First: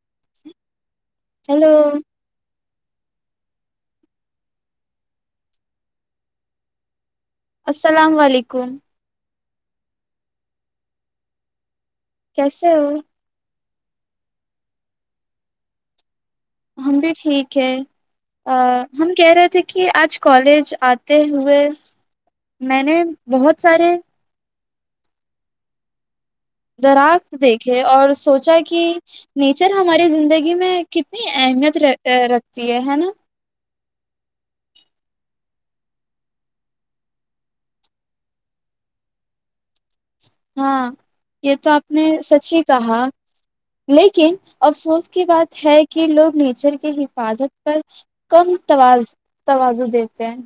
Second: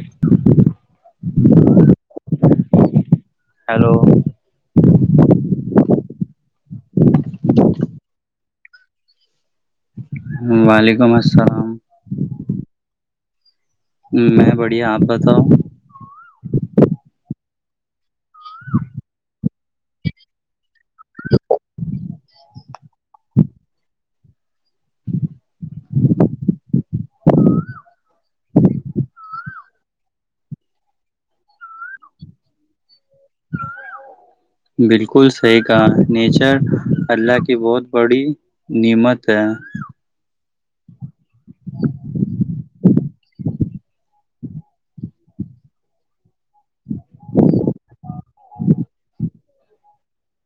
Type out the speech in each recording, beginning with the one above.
[inaudible] hello hello السلام علیکم وعلیکم السلام کیسے ہو میں بڑھیا آپ بتاؤ ہم بھی ٹھیک ہے ہم کہہ رہے تھے کہ آج کالج آتے ہوئے میں نے بہت سارے درخت دیکھے اور سوچا کہ نیچر ہماری زندگی میں کتنی اہمیت رکھتی ہے ہے نا بالکل صحیح کہ نیچر اللہ کی بہت بڑی نعمت ہے ہاں یہ تو آپ نے سچی کہا لیکن افسوس کی بات ہے کہ لوگ نیچر کی حفاظت پر کم تواز تواز دیتے ہیں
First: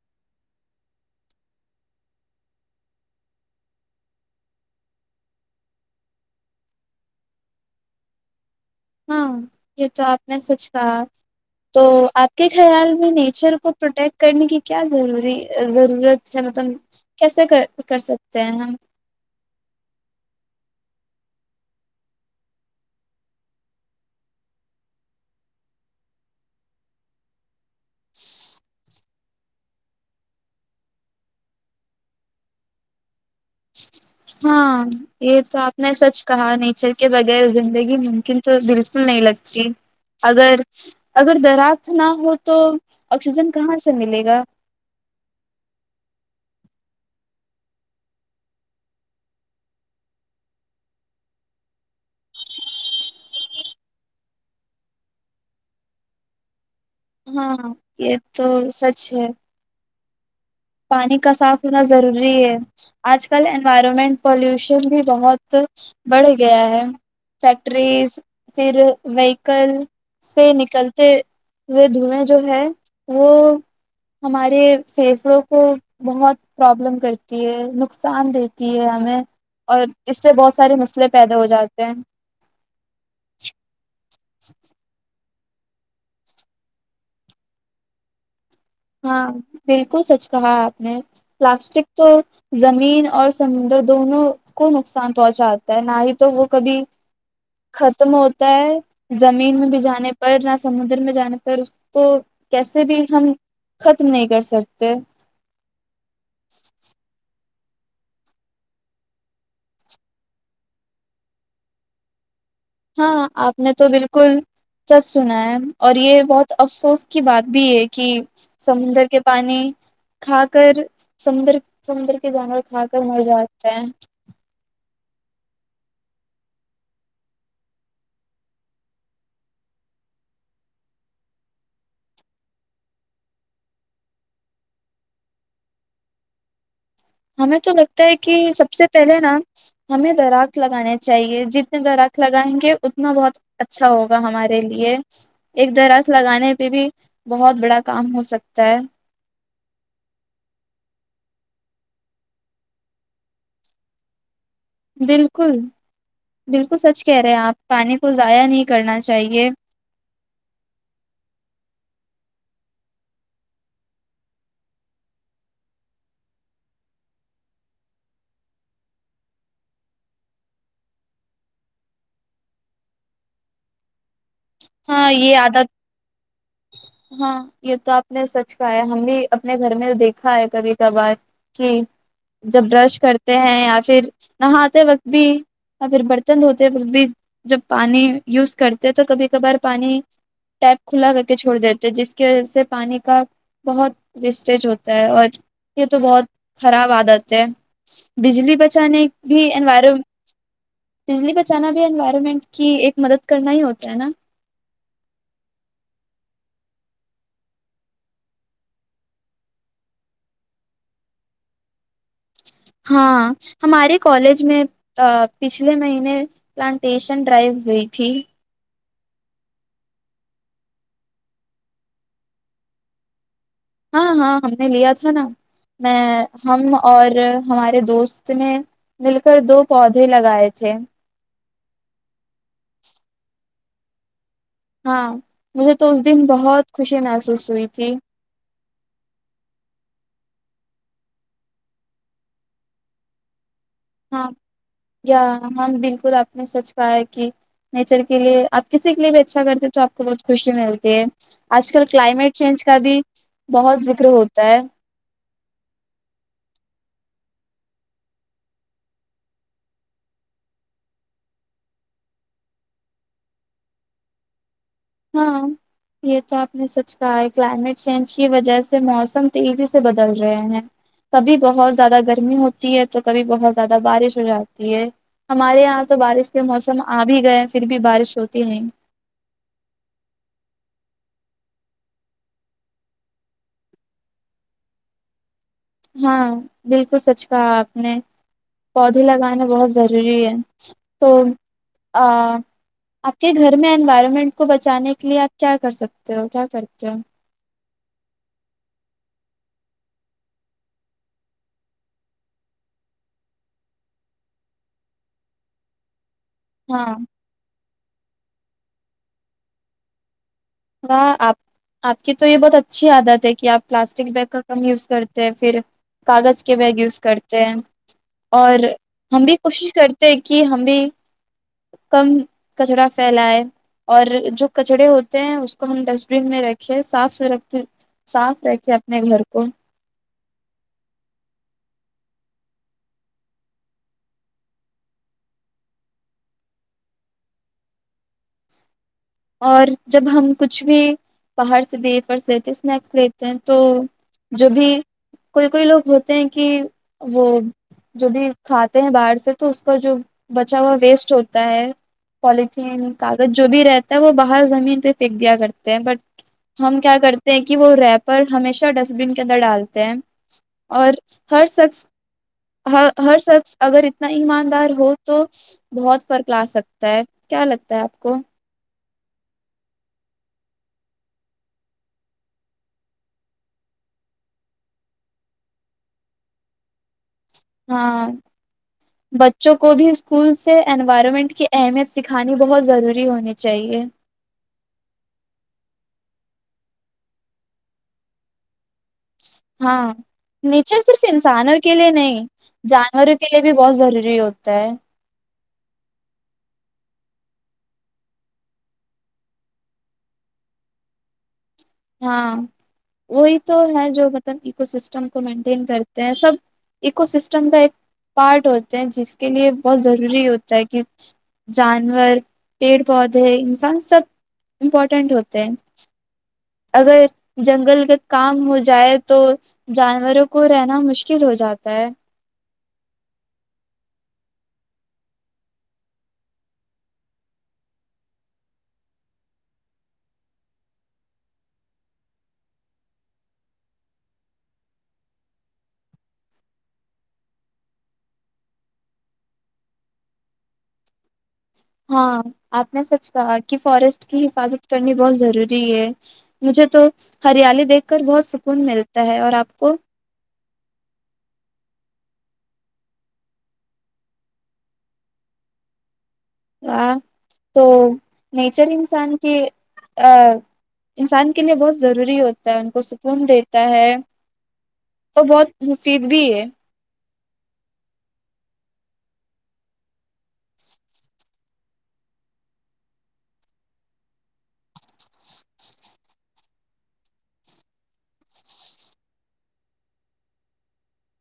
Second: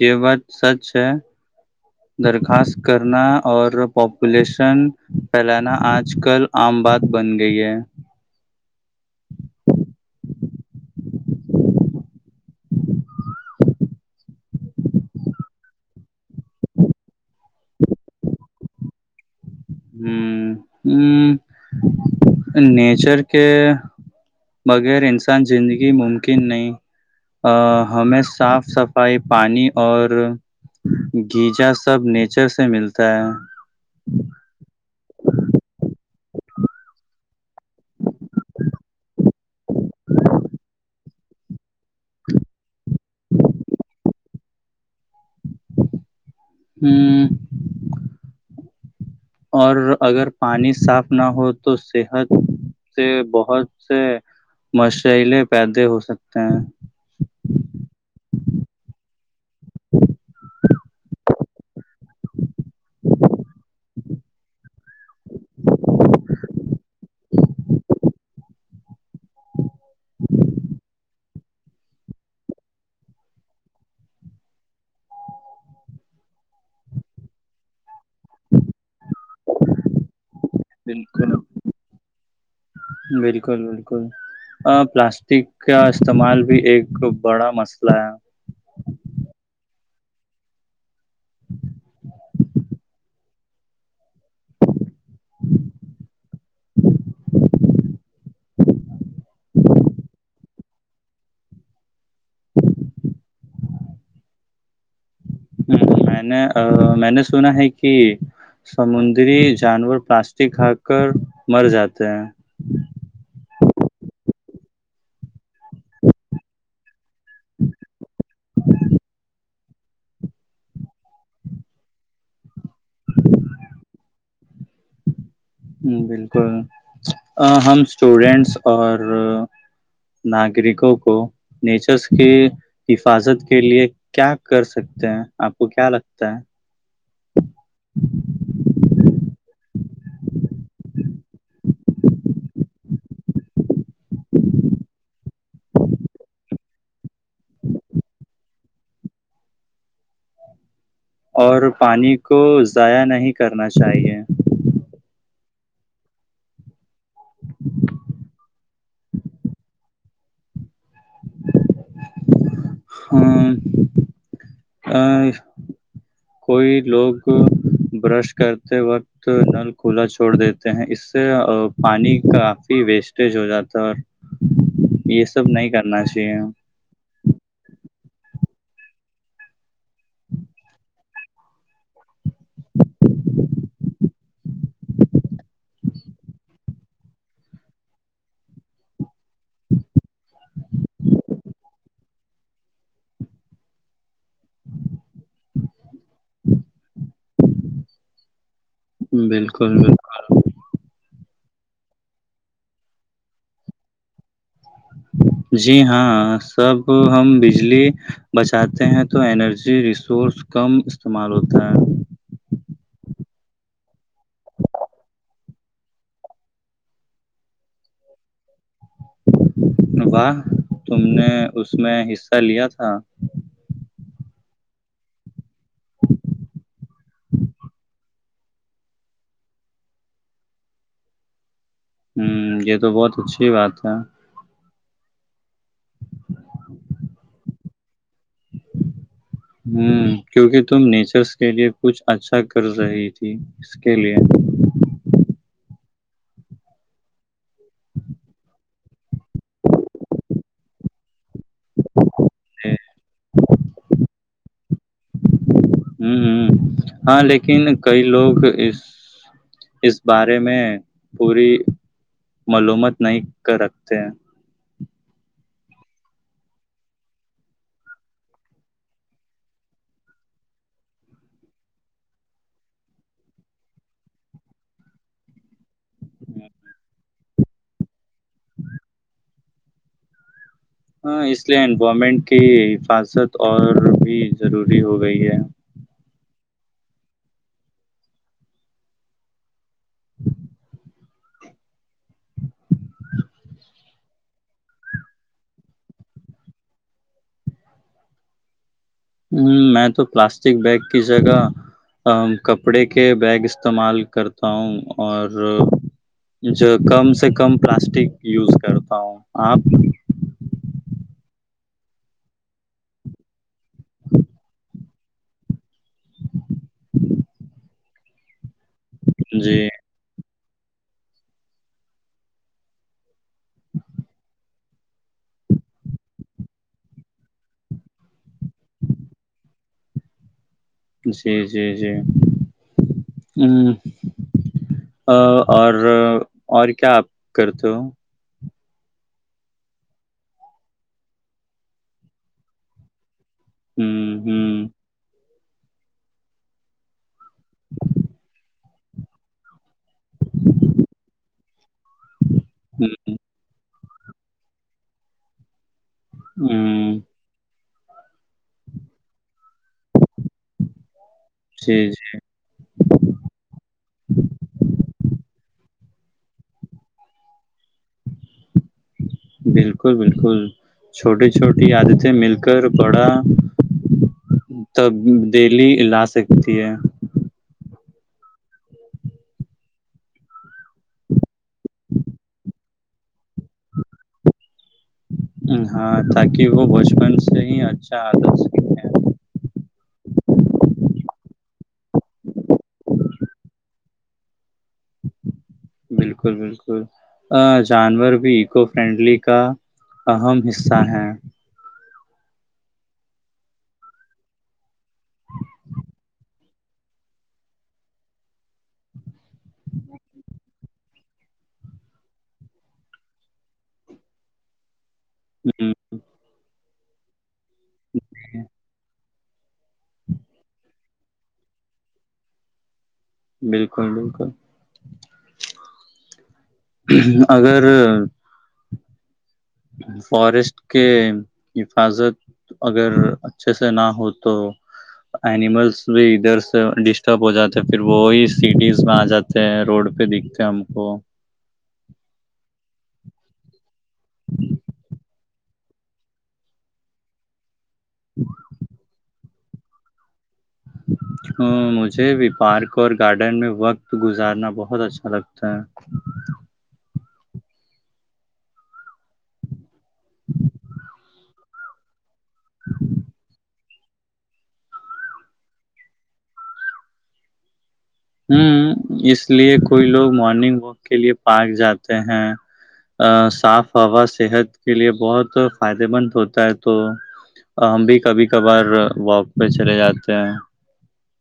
یہ بات سچ ہے درخواست کرنا اور پاپولیشن پھیلانا آج کل عام بات بن گئی ہے ہاں یہ تو آپ نے سچ کہا تو آپ کے خیال میں نیچر کو پروٹیکٹ کرنے کی کیا ضروری ضرورت ہے مطلب کیسے کر سکتے ہیں ہم ہ ہ نیچر کے بغیر انسان زندگی ممکن نہیں ہمیں صاف صفائی پانی اور گیجا سب نیچر سے ملتا ہے ہاں یہ تو آپ نے سچ کہا نیچر کے بغیر زندگی ممکن تو بالکل نہیں لگتی اگر اگر درخت نہ ہو تو آکسیجن کہاں سے ملے گا ہوں اور اگر پانی صاف نہ ہو تو صحت سے بہت سے مشئلے پیدے ہو سکتے ہیں ہاں ہاں یہ تو سچ ہے پانی کا صاف ہونا ضروری ہے آج کل انوائرمنٹ پالوشن بھی بہت بڑھ گیا ہے فیکٹریز پھر وہیکل سے نکل وہ دھوئیں جو ہے وہ ہمارے پیفڑوں کو بہت پرابلم کرتی ہے نقصان دیتی ہے ہمیں اور اس اس سے بہت سارے مسئلے بالکل پیدا ہو جاتے ہیں بالکل بالکل آ پان [unintelligible] پلاسٹک کا استعمال بھی ایک بڑا مسئلہ ہے ہاں بالکل سچ کہا ہے آپ نے پلاسٹک تو زمین اور سمندر دونوں کو نقصان پہنچاتا ہے نہ ہی تو وہ کبھی ختم ہوتا ہے زمین میں بھی جانے پر نہ سمندر میں جانے پر اس کو کیسے بھی ہم ختم نہیں کر سکتے ہم، میں نے میں نے سنا ہے کہ سمندری جانور پلاسٹک کھا کر مر جاتے ہیں ہاں آپ نے تو بالکل سچ سنا ہے اور یہ بہت افسوس کی بات بھی ہے کہ سمندر کے پانی کھا کر سمندر سمندر کے جانور کھا کر مر جاتے ہیں بالکل ہم اسٹوڈینٹس اور ناگرکوں کو نیچرس کی حفاظت کے لیے کیا کر سکتے ہیں آپ کو کیا لگتا ہے ہمیں تو لگتا ہے کہ سب سے پہلے نا ہمیں درخت لگانے چاہیے جتنے درخت لگائیں گے اتنا بہت اچھا ہوگا ہمارے لیے ایک درخت لگانے پہ بھی بہت بڑا کام ہو سکتا ہے اور پانی کو ضائع نہیں کرنا چاہیے بالکل بالکل سچ کہہ رہے ہیں آپ پانی کو ضائع نہیں کرنا چاہیے ہاں ہ کوئی لوگ برش کرتے وقت نل کھلا چھوڑ دیتے ہیں اس سے پانی کافی ویسٹیج ہو جاتا ہے ہاں یہ سب آد نہیں کرنا چاہیے ہاں یہ تو آپ نے سچ کاا ہے ہم بھی اپنے گھر میں دیکھا ہے کبھی کبھار کہ جب برش کرتے ہیں یا پھر نہاتے وقت بھی یا پھر برتن دھوتے وقت بھی جب پانی یوز کرتے ہیں تو کبھی کبھار پانی ٹیپ کھلا کر کے چھوڑ دیتے جس کی وجہ سے پانی کا بہت رسٹیج ہوتا ہے اور یہ تو بہت خراب عادت ہے بجلی ب چان بالکل بھیر بالکل ب ب اچانا بھی انوائرمنٹ کی ایک مدد کرنا ہی ہوتا ہے نا جی ہاں سب ہم بجلی بچاتے ہیں تو انرجی ریسورس کم استعمال ہوتا ہے ہاں ہمارے کالج میں پچھلے مہینے پلانٹیشن ڈرائیو ہوئی تھی واہ تم نے اس میں حصہ لیا تھا ہاں ہاں ہم نے لیا تھا نا میں ہم اور ہمارے دوست نے مل کر دو پودے لگائے تھے ہوں یہ تو بہت اچھی بات ہے ہاں مجھے تو اس دن بہت خوشی محسوس ہوئی تھی ہوں کیونکہ تم نیچرس کے لیے کچھ اچھا کر رہی تھی کے لیے ہاں ہوں ہاں بالک بالکل آپ نے سچ کہا ہے کہ نیچر کے لیے آپ کسی کے لیے بھی اچھا کرتے تو آپ کو بہت خوشی ملتی ہے آج کل کلائمیٹ چینج کا بھی بہت ذکر ہوتا ہے ہوں ہ ہاں لیکن کئی لوگ اس اس بارے میں پوری معلومت نہیں کر رکھتے ہیں ہاں یہ تو آپ نے سچ کہا ہے کلائمیٹ چینج کی وجہ سے موسم تیزی سے بدل رہے ہیں کبھی بہت زیادہ گرمی ہوتی ہے تو کبھی بہت زیادہ بارش ہو جاتی ہے ہمارے یہاں تو بارش کے موسم آ بھی گئے ہیں پھر بھی بارش ہوتی نہیں ہاں اس لیے انومنٹ کی حفاظت اور بھی ضروری ہو گئی ہے ہاں بالکل سچ کہا آپ نے پودے لگانا بہت ضروری ہے تو آپ کے گھر میں انوائرمنٹ کو بچانے کے لیے آپ کیا کر سکتے ہو کیا کرتے ہو ہ میں تو پلاسٹک بیگ کی جگہ کپڑے کے بیگ استعمال کرتا ہوں اور جو ہاں کم سے کم پلاسٹک یوز کرتا ہوں آپ وہاں آپ آپ کی تو یہ بہت اچھی عادت ہے کہ آپ پلاسٹک بیگ کا کم یوز کرتے ہیں پھر کاغذ کے بیگ یوز کرتے ہیں اور ہم بھی جی کوشش کرتے ہیں کہ ہمیں کم کچرا پھیلاائے اور جو کچڑے ہو اس کو ہم ڈسٹبین میں رکھے صاف س صاف رکھے اپنے گھر کو جی جی جی ہ اور اور کیا آپ کرتے ہو اور جب ہم کچھ بھی باہر سے بھی فرس لیتے اسنیکس لیتے تو جو ہوں بھی کوئی کوئی لوگ ہوتے ہیں کہ وہ جو بھی کھاتے ہیں باہر سے تو کا جو بچاوا ویسٹ ہوتا ہوتا ہے کالج ہ ہ نہیں جو بھی رہتا ہے وہ باہر زمین پہ پھینک دیا کرتے ہیں بٹ ہم ہ کیا کرتے ہیں کہ کہ وہ ریپر ہمیشہ ڈسٹبین کے اندر ڈالتے ہیں اور ہر جی شخص جی ہ ہر شخص اگر اتنا ایماندار ہو تو بہت فرق لا سکتا ہے کیا لگتا ہے آپ کو بالکل بالکل چھوٹی چھوٹی عادتیں مل کر بڑا تب ڈیلی لا سکتی ہے ہاں بچوں کو بھی اسکول سے انوائرمنٹ کی اہمیت سکھانی بہت ضروری ہونیی چاہیے ہاں تاکہ وہ بچپن سے ہی اچھا آدر سیں ہاں نیچر صرف انسانوں کے لیے نہیں جانوروں کے لیے بھی بہت ضروری ہوتا ہے بالکل بالکل جانور بھی او فرینڈلی کا اہم حصہ ہیں ہاں وہی تو ہے جو مطلب اکو سسٹم کو مینٹین کرتے ہیں سب اکو سسٹم کا ایک پارٹ ہوتے ہیں جس کے لیے بہت ضروری ہوتا ہے جانور پیڑ پودے انسان سب امپورٹ ٹنڈ ہوتے ہوں، اگر جنگل کا کام ہو جائے تو جانوروں کو رہنا مشکل ہو جاتا ہے بالکل بالکل اگر فارسٹ کے حفاظت اگر اچھے سے نہ ہو تو اینیملس بھی ادھر سے ڈسٹرب ہو جاتے ہیں پھر وہی سٹیز میں آ جاتے ہیں روڈ پہ دکھتے ہم کو ہاں آپ نے سچ کہا کہ فوریسٹ کی حفاظت کرنی بہت ضروری ہے مجھے تو ہریالی دیکھ کر بہت سکون ملتا ہے اور آپ کو رک ہ مجھے بھی پارک اور گارڈن میں وقت گزارنا بہت اچھا لگتا ہے و تو نیچر انسان کے ا انسان کے لیے بہت روری ہو ہے کو سکون د ہے اور بہت مصید بھی ہے ہوں اس لیے کوئی لوگ مارننگ واک کے لیے پارک جاتے ہیں صاف ہوا صحت کے لیے بہت فائدے مند ہوتا ہے تو ہم بھی کبھی کبھار واک پہ چلے جاتے ہیں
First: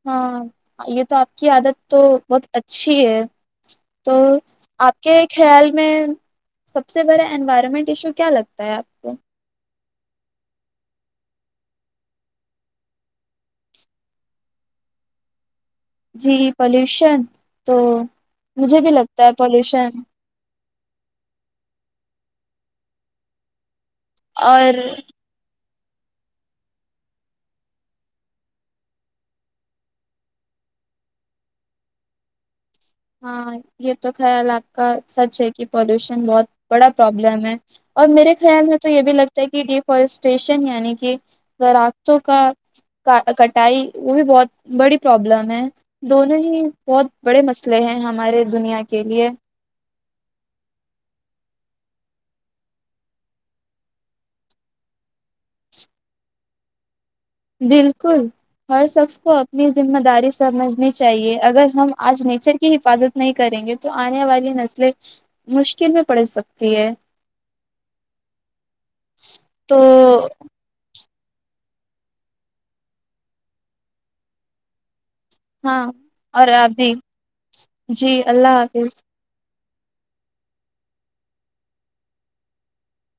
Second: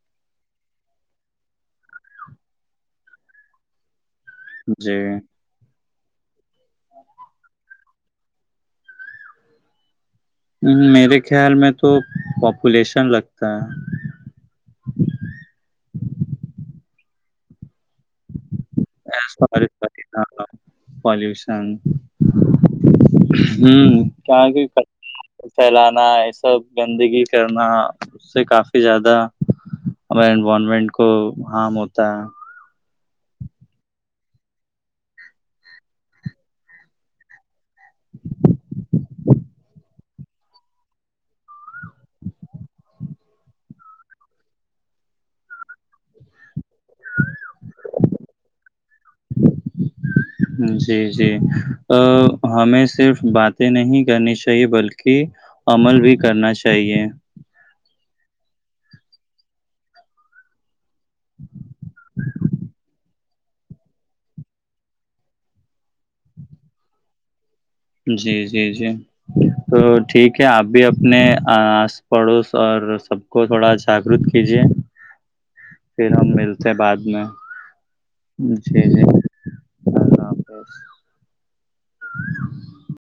ہاں یہ تو آپ کی عادت تو بہت اچھی ہے تو آپ جی کے خیال اس میں سب سے بڑا انوائرمنٹ ایشو کیا لگتا ہے آپ کو میرے خیال میں تو پاپولیشن لگتا ہے جی پلیوشن تو مجھے بھی لگتا ہے سوری پالوشن سوری پالوشن ہ کیا کہ اور کچرا پھیلانا یہ سب گندگی کرنا اس سے کافی زیادہ ہمے انوائرمنٹ کو ہارم ہوتا ہے ہاں یہ تو خیال آپ کا سچ ہے کہ پولوشن بہت بڑا پرابلم ہے اور میرے خیال میں تو یہ بھی لگتا ہے کہ ڈیفارسٹریشن یعنی کہ دراختوں کا کٹائی وہ بھی بہت بڑی پرابلم ہے دونوں ہی بہت بڑے مسئ جی جی ہمیں صرف باتیں نہیں کرنی چاہیے بلکہ عمل بھی کرنا چاہیے بالکل ہر شخص کو اپنی ذمہ داری سمجھ چاہیے اگر ہم آج نیچر کی حفاظت نہیں کریں گے تو آنے والی نسلیں مشکل میں پڑ سکتی ہے جی جی جی تو ٹھیک ہے آپ بھی اب اپنے آس پڑوس اور سب کو تھوڑا جاگرت کیجیے ہاں پھر ہم اور ملتے ہیں ابھی بعد میں جی اللہ حافظ ہاں ہاں بس [unintelligible]